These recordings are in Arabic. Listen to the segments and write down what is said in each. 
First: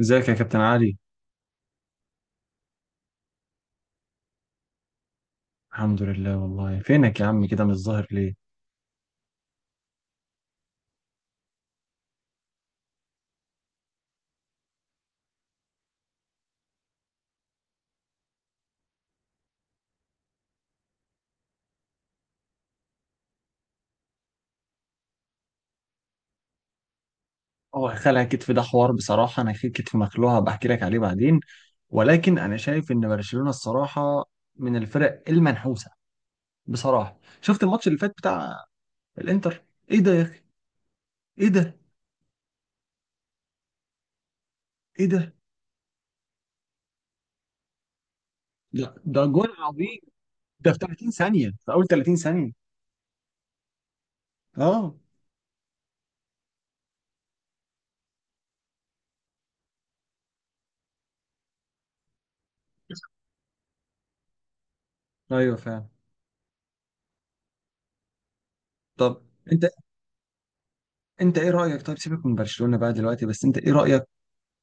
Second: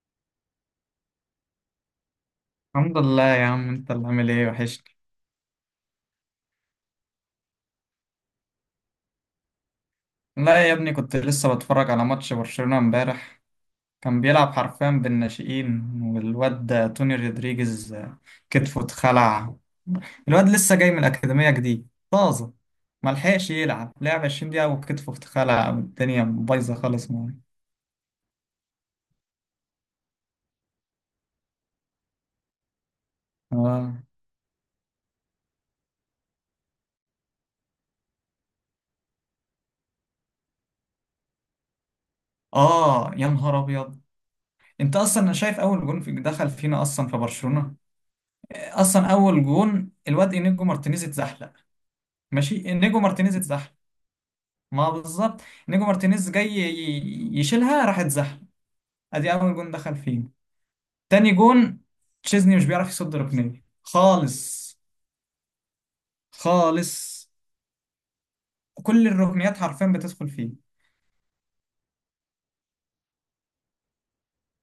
ازيك يا كابتن علي؟ الحمد لله يا عم، انت اللي عامل ايه؟ وحشني. الحمد لله والله. فينك يا عم؟ كده مش ظاهر ليه. لا يا ابني، كنت لسه بتفرج على ماتش برشلونة امبارح. كان بيلعب حرفيا بالناشئين، والواد ده توني رودريجيز كتفه اتخلع. الواد لسه جاي من الأكاديمية جديد طازة، ملحقش يلعب. لعب 20 دقيقة وكتفه اتخلع والدنيا بايظة خالص معاه. هو خلع كتف ده حوار، بصراحة أنا في كتف مخلوع، هبقى أحكي لك عليه بعدين. ولكن أنا شايف إن برشلونة اه. الصراحة من الفرق المنحوسة. بصراحة شفت الماتش اللي فات بتاع الإنتر. إيه ده يا أخي؟ إيه ده؟ اه يا نهار أبيض، انت إيه ده؟ اصلا شايف اول جون في دخل فينا اصلا في برشلونة؟ لا اصلا ده اول جول جون عظيم، الواد انيجو ده في مارتينيز 30 ثانية، اتزحلق. في أول 30 ثانية. ماشي، انيجو مارتينيز اتزحلق. ما آه. بالظبط، نيجو مارتينيز جاي يشيلها راح اتزحلق، ادي اول جون دخل فيه. تاني جون، تشيزني مش بيعرف يصد ركنيه خالص. أيوه فعلا. خالص، كل طب الركنيات أنت حرفيا بتدخل فيه. أنت إيه رأيك؟ طيب سيبك من برشلونة بقى دلوقتي، بس أنت إيه رأيك؟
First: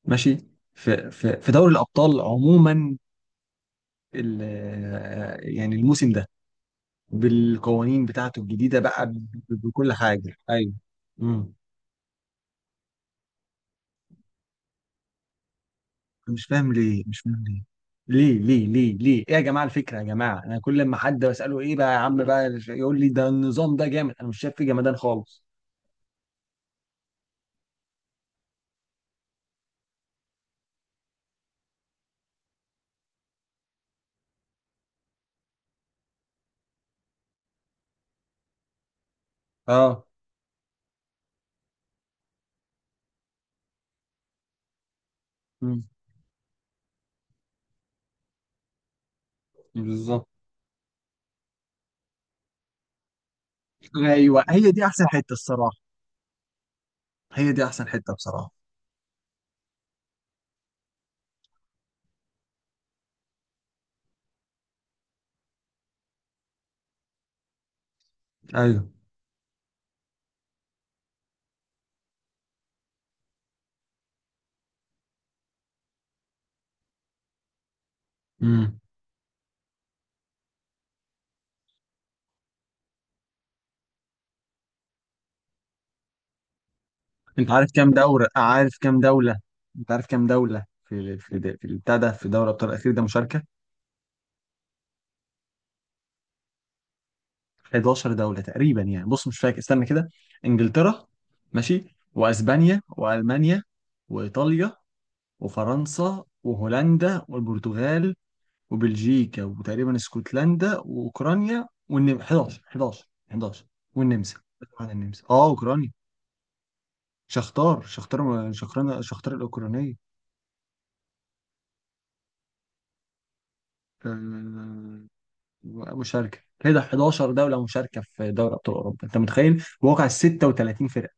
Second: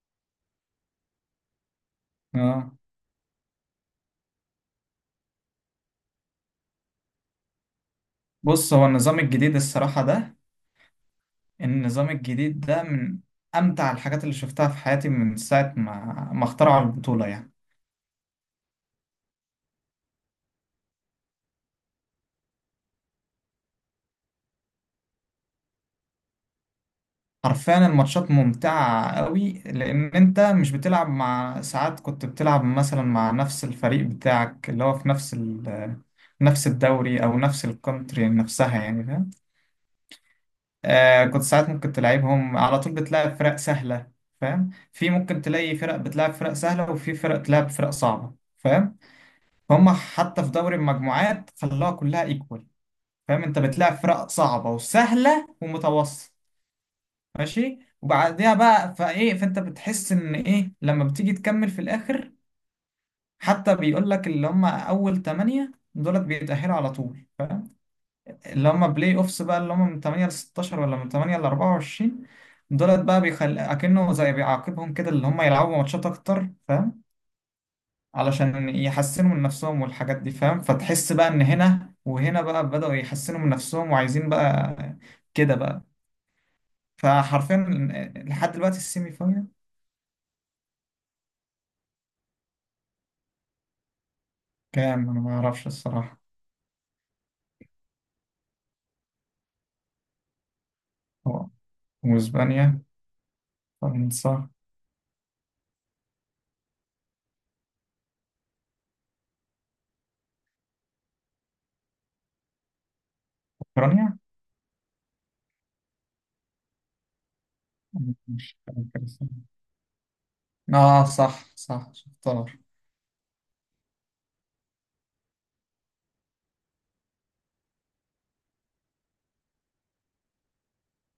ماشي. في دوري الأبطال اه. عموما، ال- يعني الموسم ده بالقوانين بتاعته بص، الجديدة هو بقى، النظام الجديد بكل الصراحة ده، حاجة، أيوه. امم النظام الجديد ده من امتع الحاجات اللي شفتها في حياتي من ساعة ما مش فاهم اخترعوا ليه، مش البطولة فاهم يعني. ليه ليه ليه ليه ليه؟ ايه يا جماعه الفكره؟ يا جماعه انا كل ما حد بساله ايه بقى يا عم بقى يقول لي ده النظام ده جامد، انا مش شايف فيه جمدان خالص. حرفيا الماتشات ممتعة قوي، لأن أنت مش بتلعب مع ساعات كنت بتلعب مثلا مع نفس الفريق بتاعك اللي هو في نفس الدوري أو نفس الكونتري نفسها، يعني فاهم. اه. آه، كنت ساعات ممكن تلعبهم على طول بتلعب فرق سهلة. فاهم، في ممكن تلاقي امم فرق بتلعب فرق سهلة وفي فرق تلعب فرق صعبة فاهم. فهم، بالظبط. حتى في دوري المجموعات خلاها كلها ايكوال. فاهم، أنت بتلعب فرق ايوه، صعبة هي دي احسن حته وسهلة الصراحه، ومتوسط. هي دي ماشي، احسن حته بصراحه. وبعديها بقى فايه، فانت بتحس ان ايه لما بتيجي تكمل في الاخر. حتى بيقول لك اللي هم اول 8 دولت بيتأهلوا على طول، اللي ايوه. هم بلاي اوفس بقى اللي هم من 8 ل 16 ولا من 8 ل 24 دولت بقى، بيخل اكنه زي بيعاقبهم كده، اللي هم يلعبوا ماتشات اكتر فاهم، علشان امم يحسنوا من نفسهم والحاجات دي. فاهم، فتحس بقى ان هنا وهنا بقى بدأوا يحسنوا من نفسهم وعايزين بقى كده بقى. انت فحرفيا عارف كام دوره؟ لحد عارف دلوقتي كام السيمي. دوله؟ انت عارف كام دوله في البتاع ده، في دوري ابطال الاخير ده مشاركه؟ كام؟ أنا ما أعرفش الصراحة. 11 دولة تقريبا يعني. بص مش فاكر، استنى كده. انجلترا، هو، ماشي، وإسبانيا، واسبانيا والمانيا فرنسا، وايطاليا وفرنسا وهولندا والبرتغال وبلجيكا وتقريبا اسكتلندا واوكرانيا والنمسا. 11 11 11. أوكرانيا. والنمسا، طبعا النمسا، اه اوكرانيا. شختار شختار مش فاكر شختار شختار الصراحة. الاوكرانيه. آه صح صح، شفت دولار. آه. مشاركه كده 11 دوله مشاركه في دوري ابطال اوروبا، انت متخيل؟ واقع 36 فرقه.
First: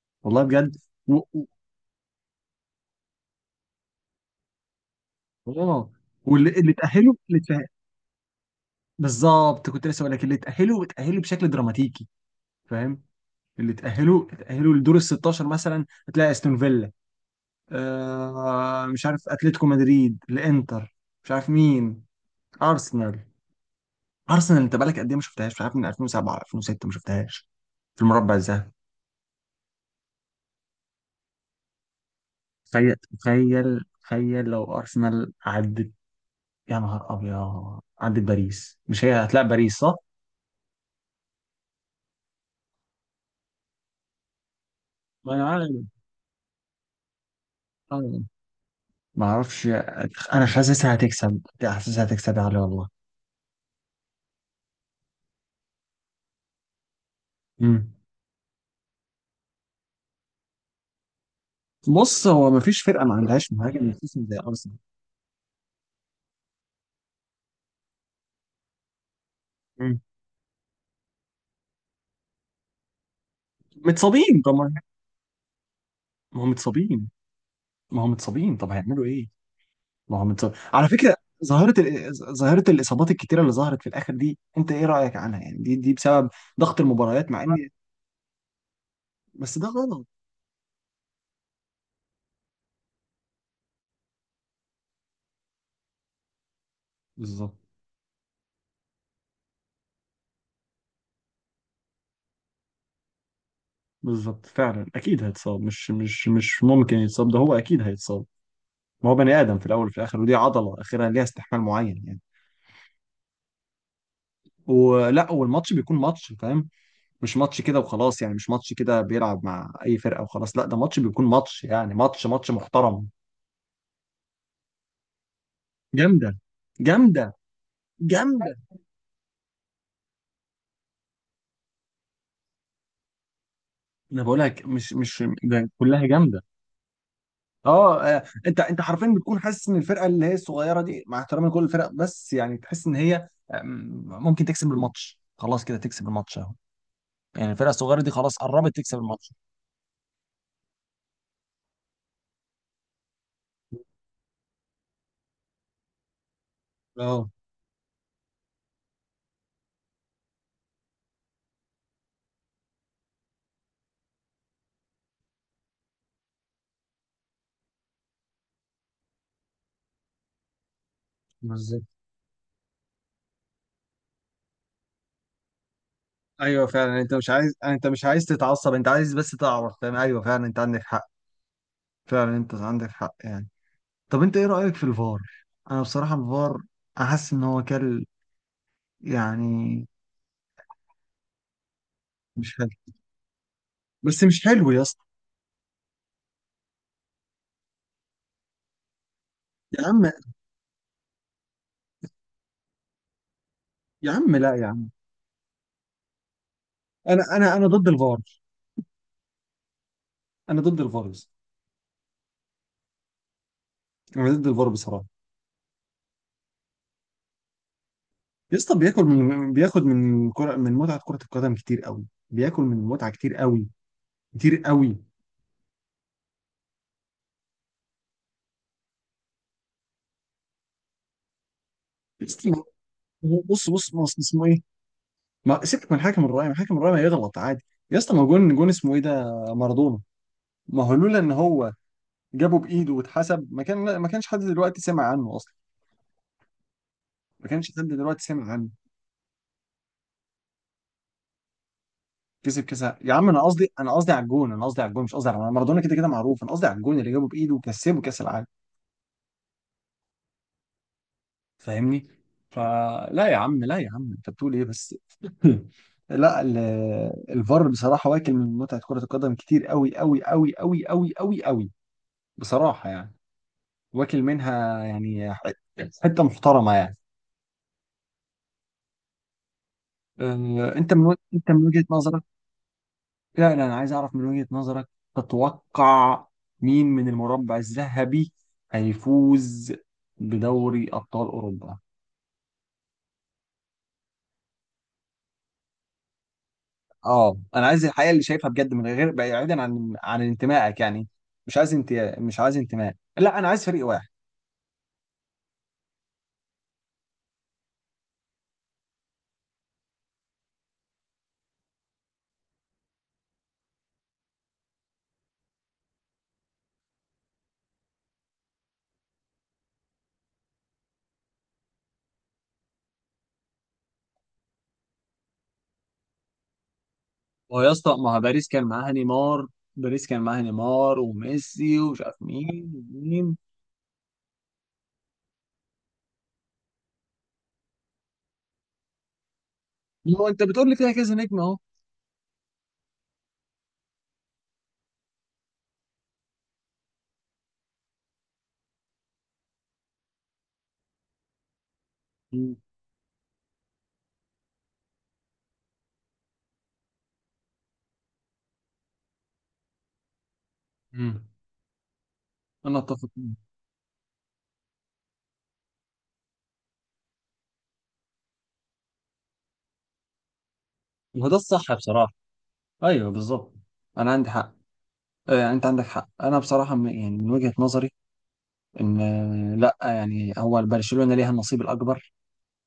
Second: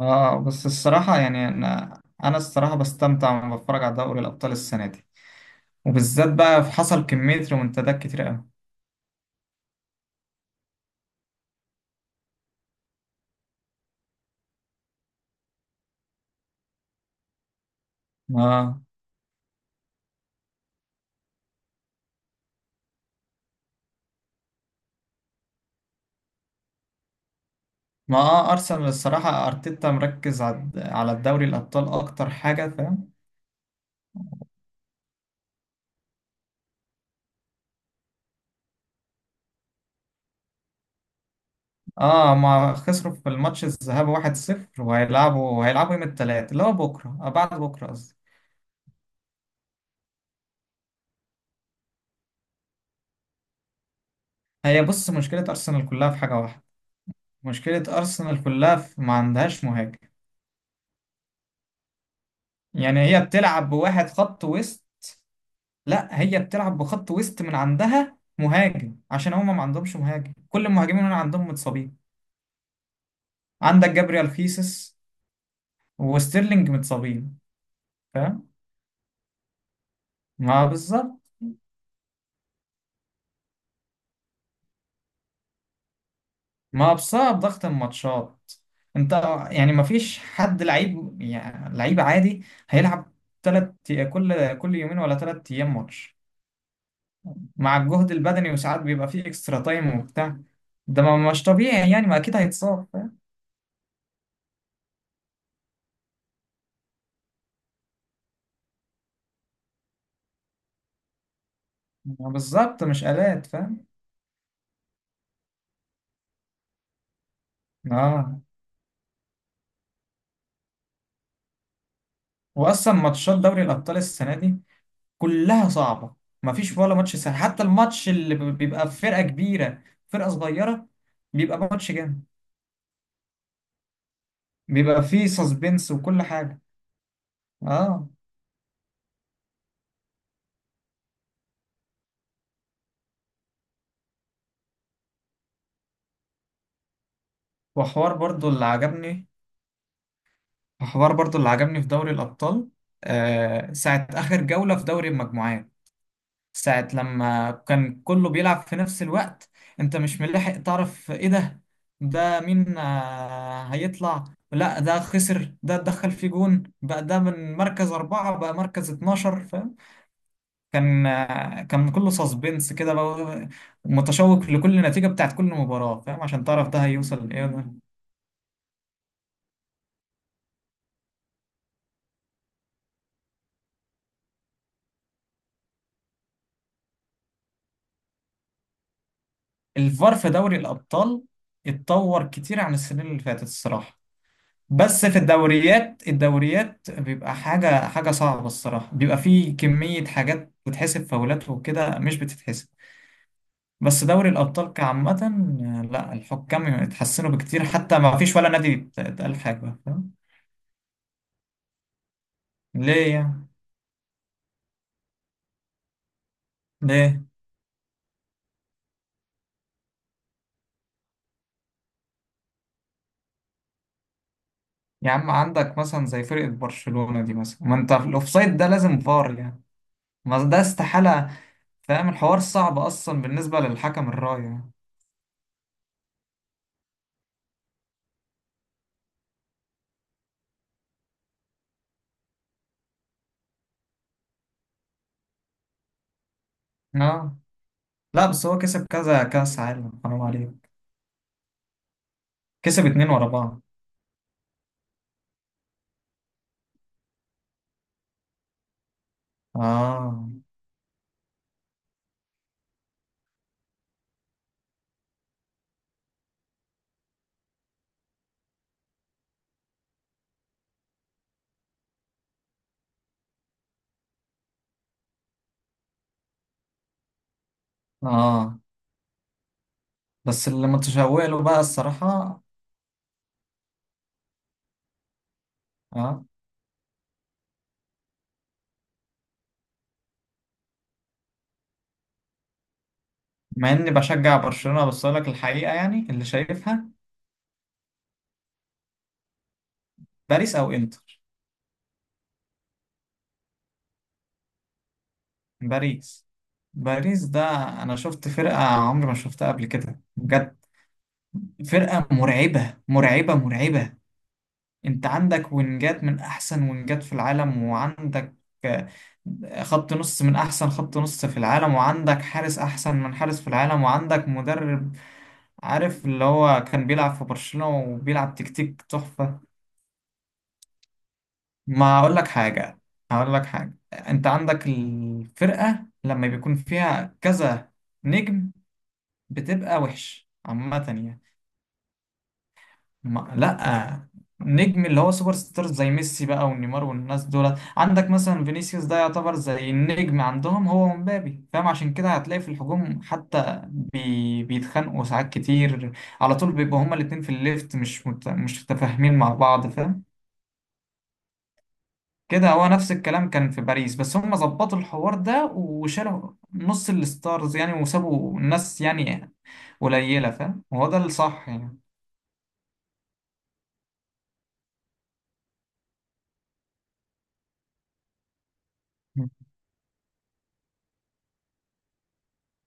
آه، والله بس بجد. الصراحة يعني أنا الصراحة بستمتع وأنا بتفرج على دوري الأبطال السنة دي، اه. وبالذات واللي بقى في اللي حصل تأهله، اللي كمية تأهله، ريمونتادات كتير أوي. بالظبط، كنت لسه بقول لك اللي تأهله تأهله بشكل دراماتيكي، فاهم. اللي تأهله تأهله لدور ال 16 مثلا، هتلاقي استون فيلا، ما آه مش عارف، اتلتيكو مدريد، الانتر، مش عارف مين، ارسنال. ارسنال انت بقالك قد ايه ما شفتهاش؟ مش عارف، من 2007 2006 ما شفتهاش في ما المربع آه، الذهبي. أرسنال الصراحة أرتيتا مركز على الدوري الأبطال أكتر حاجة تخيل فاهم. تخيل تخيل لو ارسنال عدت، يا نهار ابيض، عدت باريس. مش هي هتلاقي باريس صح؟ اه، ما خسروا في الماتش الذهاب 1-0، ما انا وهيلعبوا عارف، هيلعبوا يوم الثلاث اللي هو بكرة، آه بعد بكرة قصدي. ما اعرفش. انا حاسسها هتكسب، حاسسها هتكسب يا علي والله. هي بص، مشكلة أرسنال كلها في حاجة واحدة. مشكلة امم أرسنال كلها في ما عندهاش مهاجم، بص، هو ما فيش يعني فرقه ما هي عندهاش بتلعب مهاجم بواحد يتسم زي خط ارسنال. وسط. لا، هي بتلعب بخط وسط من عندها مهاجم عشان هما ما عندهمش امم مهاجم. كل المهاجمين اللي عندهم متصابين. عندك جابريال متصابين طبعا. خيسوس ما هم وستيرلينج متصابين، متصابين ما هم فاهم، متصابين، طب هيعملوا ايه؟ ما هم متصابين ما على فكره. بالظبط. ظاهره الاصابات الكتيره اللي ظهرت في الاخر دي، انت ايه رايك عنها يعني؟ دي بسبب ضغط ما المباريات، بسبب مع ان ضغط الماتشات انت، بس ده يعني ما غلط. فيش حد لعيب يعني، لعيب عادي هيلعب تلات، كل يومين ولا تلات أيام ماتش، بالظبط. مع الجهد البدني وساعات بيبقى فيه اكسترا تايم وبتاع. ده ما مش طبيعي يعني، ما اكيد هيتصاب فاهم، بالظبط فعلا، اكيد هيتصاب، مش ممكن يتصاب، ده هو اكيد هيتصاب. ما هو بني ادم في الاول وفي الاخر، ودي عضله اخرها ليها استحمال معين يعني. ما بالظبط، مش آلات فاهم. والماتش بيكون ماتش، فاهم. مش ماتش كده وخلاص يعني، اه، مش ماتش كده بيلعب مع اي فرقه وخلاص. لا، ده ماتش بيكون ماتش يعني، ماتش ماتش واصلا محترم. ماتشات دوري الابطال السنه دي كلها صعبه. جامده، ما فيش ولا ماتش جامده، سهل، حتى الماتش اللي جامده. بيبقى في فرقه كبيره فرقه صغيره بيبقى ماتش جامد، انا بقول لك، مش بيبقى مش فيه ده سسبنس كلها وكل جامده. حاجه. اه، اه. آه. انت حرفيا بتكون حاسس ان الفرقه اللي هي الصغيره دي، مع احترامي لكل الفرق بس يعني تحس ان هي، ممكن تكسب الماتش، خلاص كده تكسب الماتش اهو. يعني الفرقه الصغيره دي وحوار خلاص برضو اللي قربت تكسب عجبني، الماتش. حوار برضو اللي عجبني في دوري الابطال، آه ساعه اخر جوله في دوري المجموعات، ساعة اه. لما كان كله بيلعب في نفس الوقت. انت مش ملاحق تعرف، ايه ده، ده مين، آه، هيطلع، لا ده خسر، ده اتدخل في جون بقى، ده من مركز أربعة بقى مركز 12 فاهم. كان آه، بالظبط. كان كله سسبنس كده بقى. متشوق لكل نتيجة بتاعت كل مباراة فاهم، عشان ايوه تعرف ده فعلا، هيوصل لإيه ده. انت مش عايز تتعصب، انت عايز بس تعرف، فاهم. ايوه فعلا انت عندك حق، فعلا انت عندك حق يعني. طب انت ايه رأيك في الفار؟ انا بصراحة الفار احس ان هو كل يعني، الفار في دوري الأبطال اتطور مش كتير حلو، عن السنين اللي فاتت الصراحة. بس مش حلو يا اسطى. بس في الدوريات بيبقى حاجة صعبة الصراحة، بيبقى فيه يا كمية عم، حاجات بتتحسب فاولات وكده مش بتتحسب. بس يا دوري عم، لا يا الأبطال عم، كعامة آه، لا الحكام انا اتحسنوا انا بكتير، انا ضد حتى ما الفار. فيش ولا نادي اتقال حاجة فاهم. انا ضد الفار يا اسطى. ليه يعني؟ انا ضد الفار بصراحة. ليه؟ يا اسطى بياكل من بياخد من كرة، من متعة كرة القدم كتير قوي. بياكل من المتعة كتير قوي، كتير قوي. يا عم عندك مثلا زي فرقة برشلونة دي، مثلا ما انت في الأوفسايد ده لازم فار يعني، ما ده استحالة. فاهم يا الحوار اسطى، صعب أصلا بالنسبة بص بص للحكم بص، الراية اسمه ايه. يعني. ما سيبك من حكم الرعاية، ما حكم الرعاية يغلط عادي. يا اسطى ما جون، اسمه ايه ده؟ مارادونا. ما هو لولا ان هو جابه بايده واتحسب، ما كانش حد دلوقتي سمع عنه اصلا، اه. ما كانش حد دلوقتي لا بس سمع هو عنه. كسب كذا كأس عالم حرام عليك، كسب كاس. كسب اتنين يا عم ورا بعض. انا قصدي على الجون، انا قصدي على الجون، مش قصدي على مارادونا، كده كده معروف. انا قصدي على الجون اللي جابه بايده وكسبه كاس العالم، اه. فاهمني؟ فلا يا عم، لا يا عم، انت بتقول ايه بس؟ لا ال- الفار بصراحة واكل من متعة كرة القدم كتير قوي قوي قوي قوي قوي قوي قوي بصراحة يعني، واكل منها يعني حته محترمه يعني. اه، بس اللي أه. متشوق له انت بقى من وجهه نظرك، الصراحة. لا لا، انا عايز اعرف من وجهه نظرك. اه، تتوقع مين من المربع الذهبي هيفوز بدوري ابطال اوروبا؟ مع اني بشجع برشلونة بس اقول لك الحقيقة يعني اللي شايفها، اه، انا عايز الحقيقه اللي شايفها بجد من غير، بعيدا عن باريس او انتمائك يعني، انتر. مش عايز، انت مش عايز انتماء، لا انا عايز فريق واحد. باريس باريس ده انا شفت فرقة عمري ما شفتها قبل كده بجد، فرقة مرعبة مرعبة مرعبة. انت عندك وينجات من احسن وينجات في العالم، وعندك آه، خط نص من احسن خط نص في العالم، وعندك حارس احسن من حارس في العالم، وعندك مدرب، عارف اللي هو كان بيلعب في هو برشلونة يا اسطى ما هو وبيلعب باريس كان تكتيك معاها تحفة. نيمار، باريس كان معاها نيمار وميسي ما ومش عارف اقول لك مين حاجة، هقول ومين. لك حاجة، انت عندك الفرقة لما بيكون فيها كذا نجم بتبقى ما هو وحش انت بتقول لي عامة فيها كذا يعني. نجم اهو. ما لا، نجم اللي هو سوبر ستارز زي ميسي بقى ونيمار والناس دولت، عندك مثلا فينيسيوس ده يعتبر زي النجم عندهم هو ومبابي، فاهم، عشان كده هتلاقي في الهجوم حتى بي بيتخانقوا ساعات كتير، على طول بيبقوا هما الاتنين في الليفت مش مش متفاهمين مع بعض فاهم. مم. كده هو انا نفس اتفق الكلام كان معاك. في باريس، بس هما ظبطوا الحوار ده وشالوا نص الستارز يعني، وسابوا الناس يعني قليلة فاهم، وهو ده وده الصح الصح يعني. بصراحه. ايوه بالظبط. انا عندي حق. آه، يعني انت عندك حق، انا بصراحه، يعني من وجهه نظري ان، لا يعني هو برشلونه ليها النصيب الاكبر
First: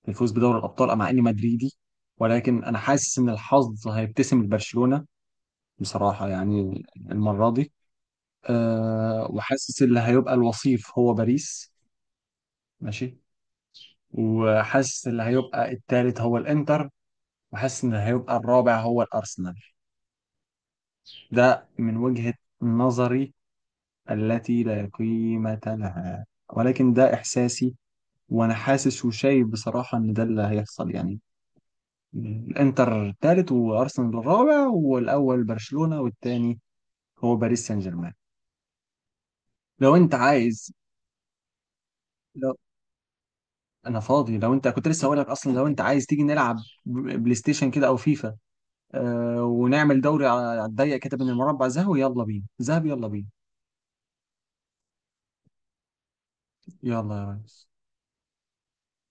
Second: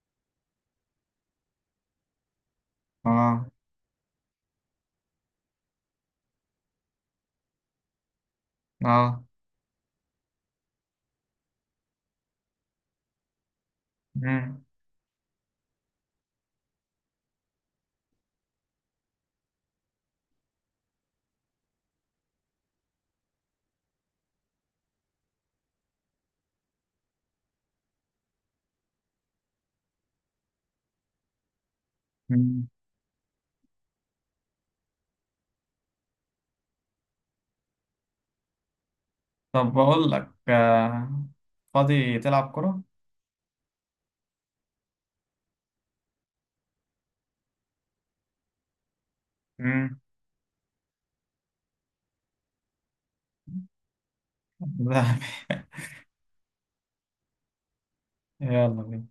في الفوز بدوري الابطال مع اني مدريدي، ولكن انا حاسس ان اه. الحظ هيبتسم لبرشلونه بصراحه يعني المره دي. اه. أه وحاسس اللي هيبقى الوصيف هو باريس. ماشي. وحاسس اللي هيبقى الثالث هو الانتر. وحاسس ان هيبقى الرابع هو الارسنال. ده من وجهة نظري التي لا قيمة لها، ولكن ده إحساسي، وأنا حاسس وشايف بصراحة إن ده اللي هيحصل يعني. مم. الإنتر الثالث وأرسنال الرابع والأول برشلونة والتاني هو باريس سان جيرمان. طب لو بقول أنت لك عايز، آه، فاضي تلعب لو كرة؟ أنا فاضي، لو أنت كنت لسه هقول لك أصلا، لو أنت عايز تيجي نلعب بلاي ستيشن كده أو فيفا، آه امم. ونعمل دوري على الضيق كده بين المربع ذهبي. يلا بينا ذهبي، يلا بينا. لا. يلا يا ريس. يلا بينا.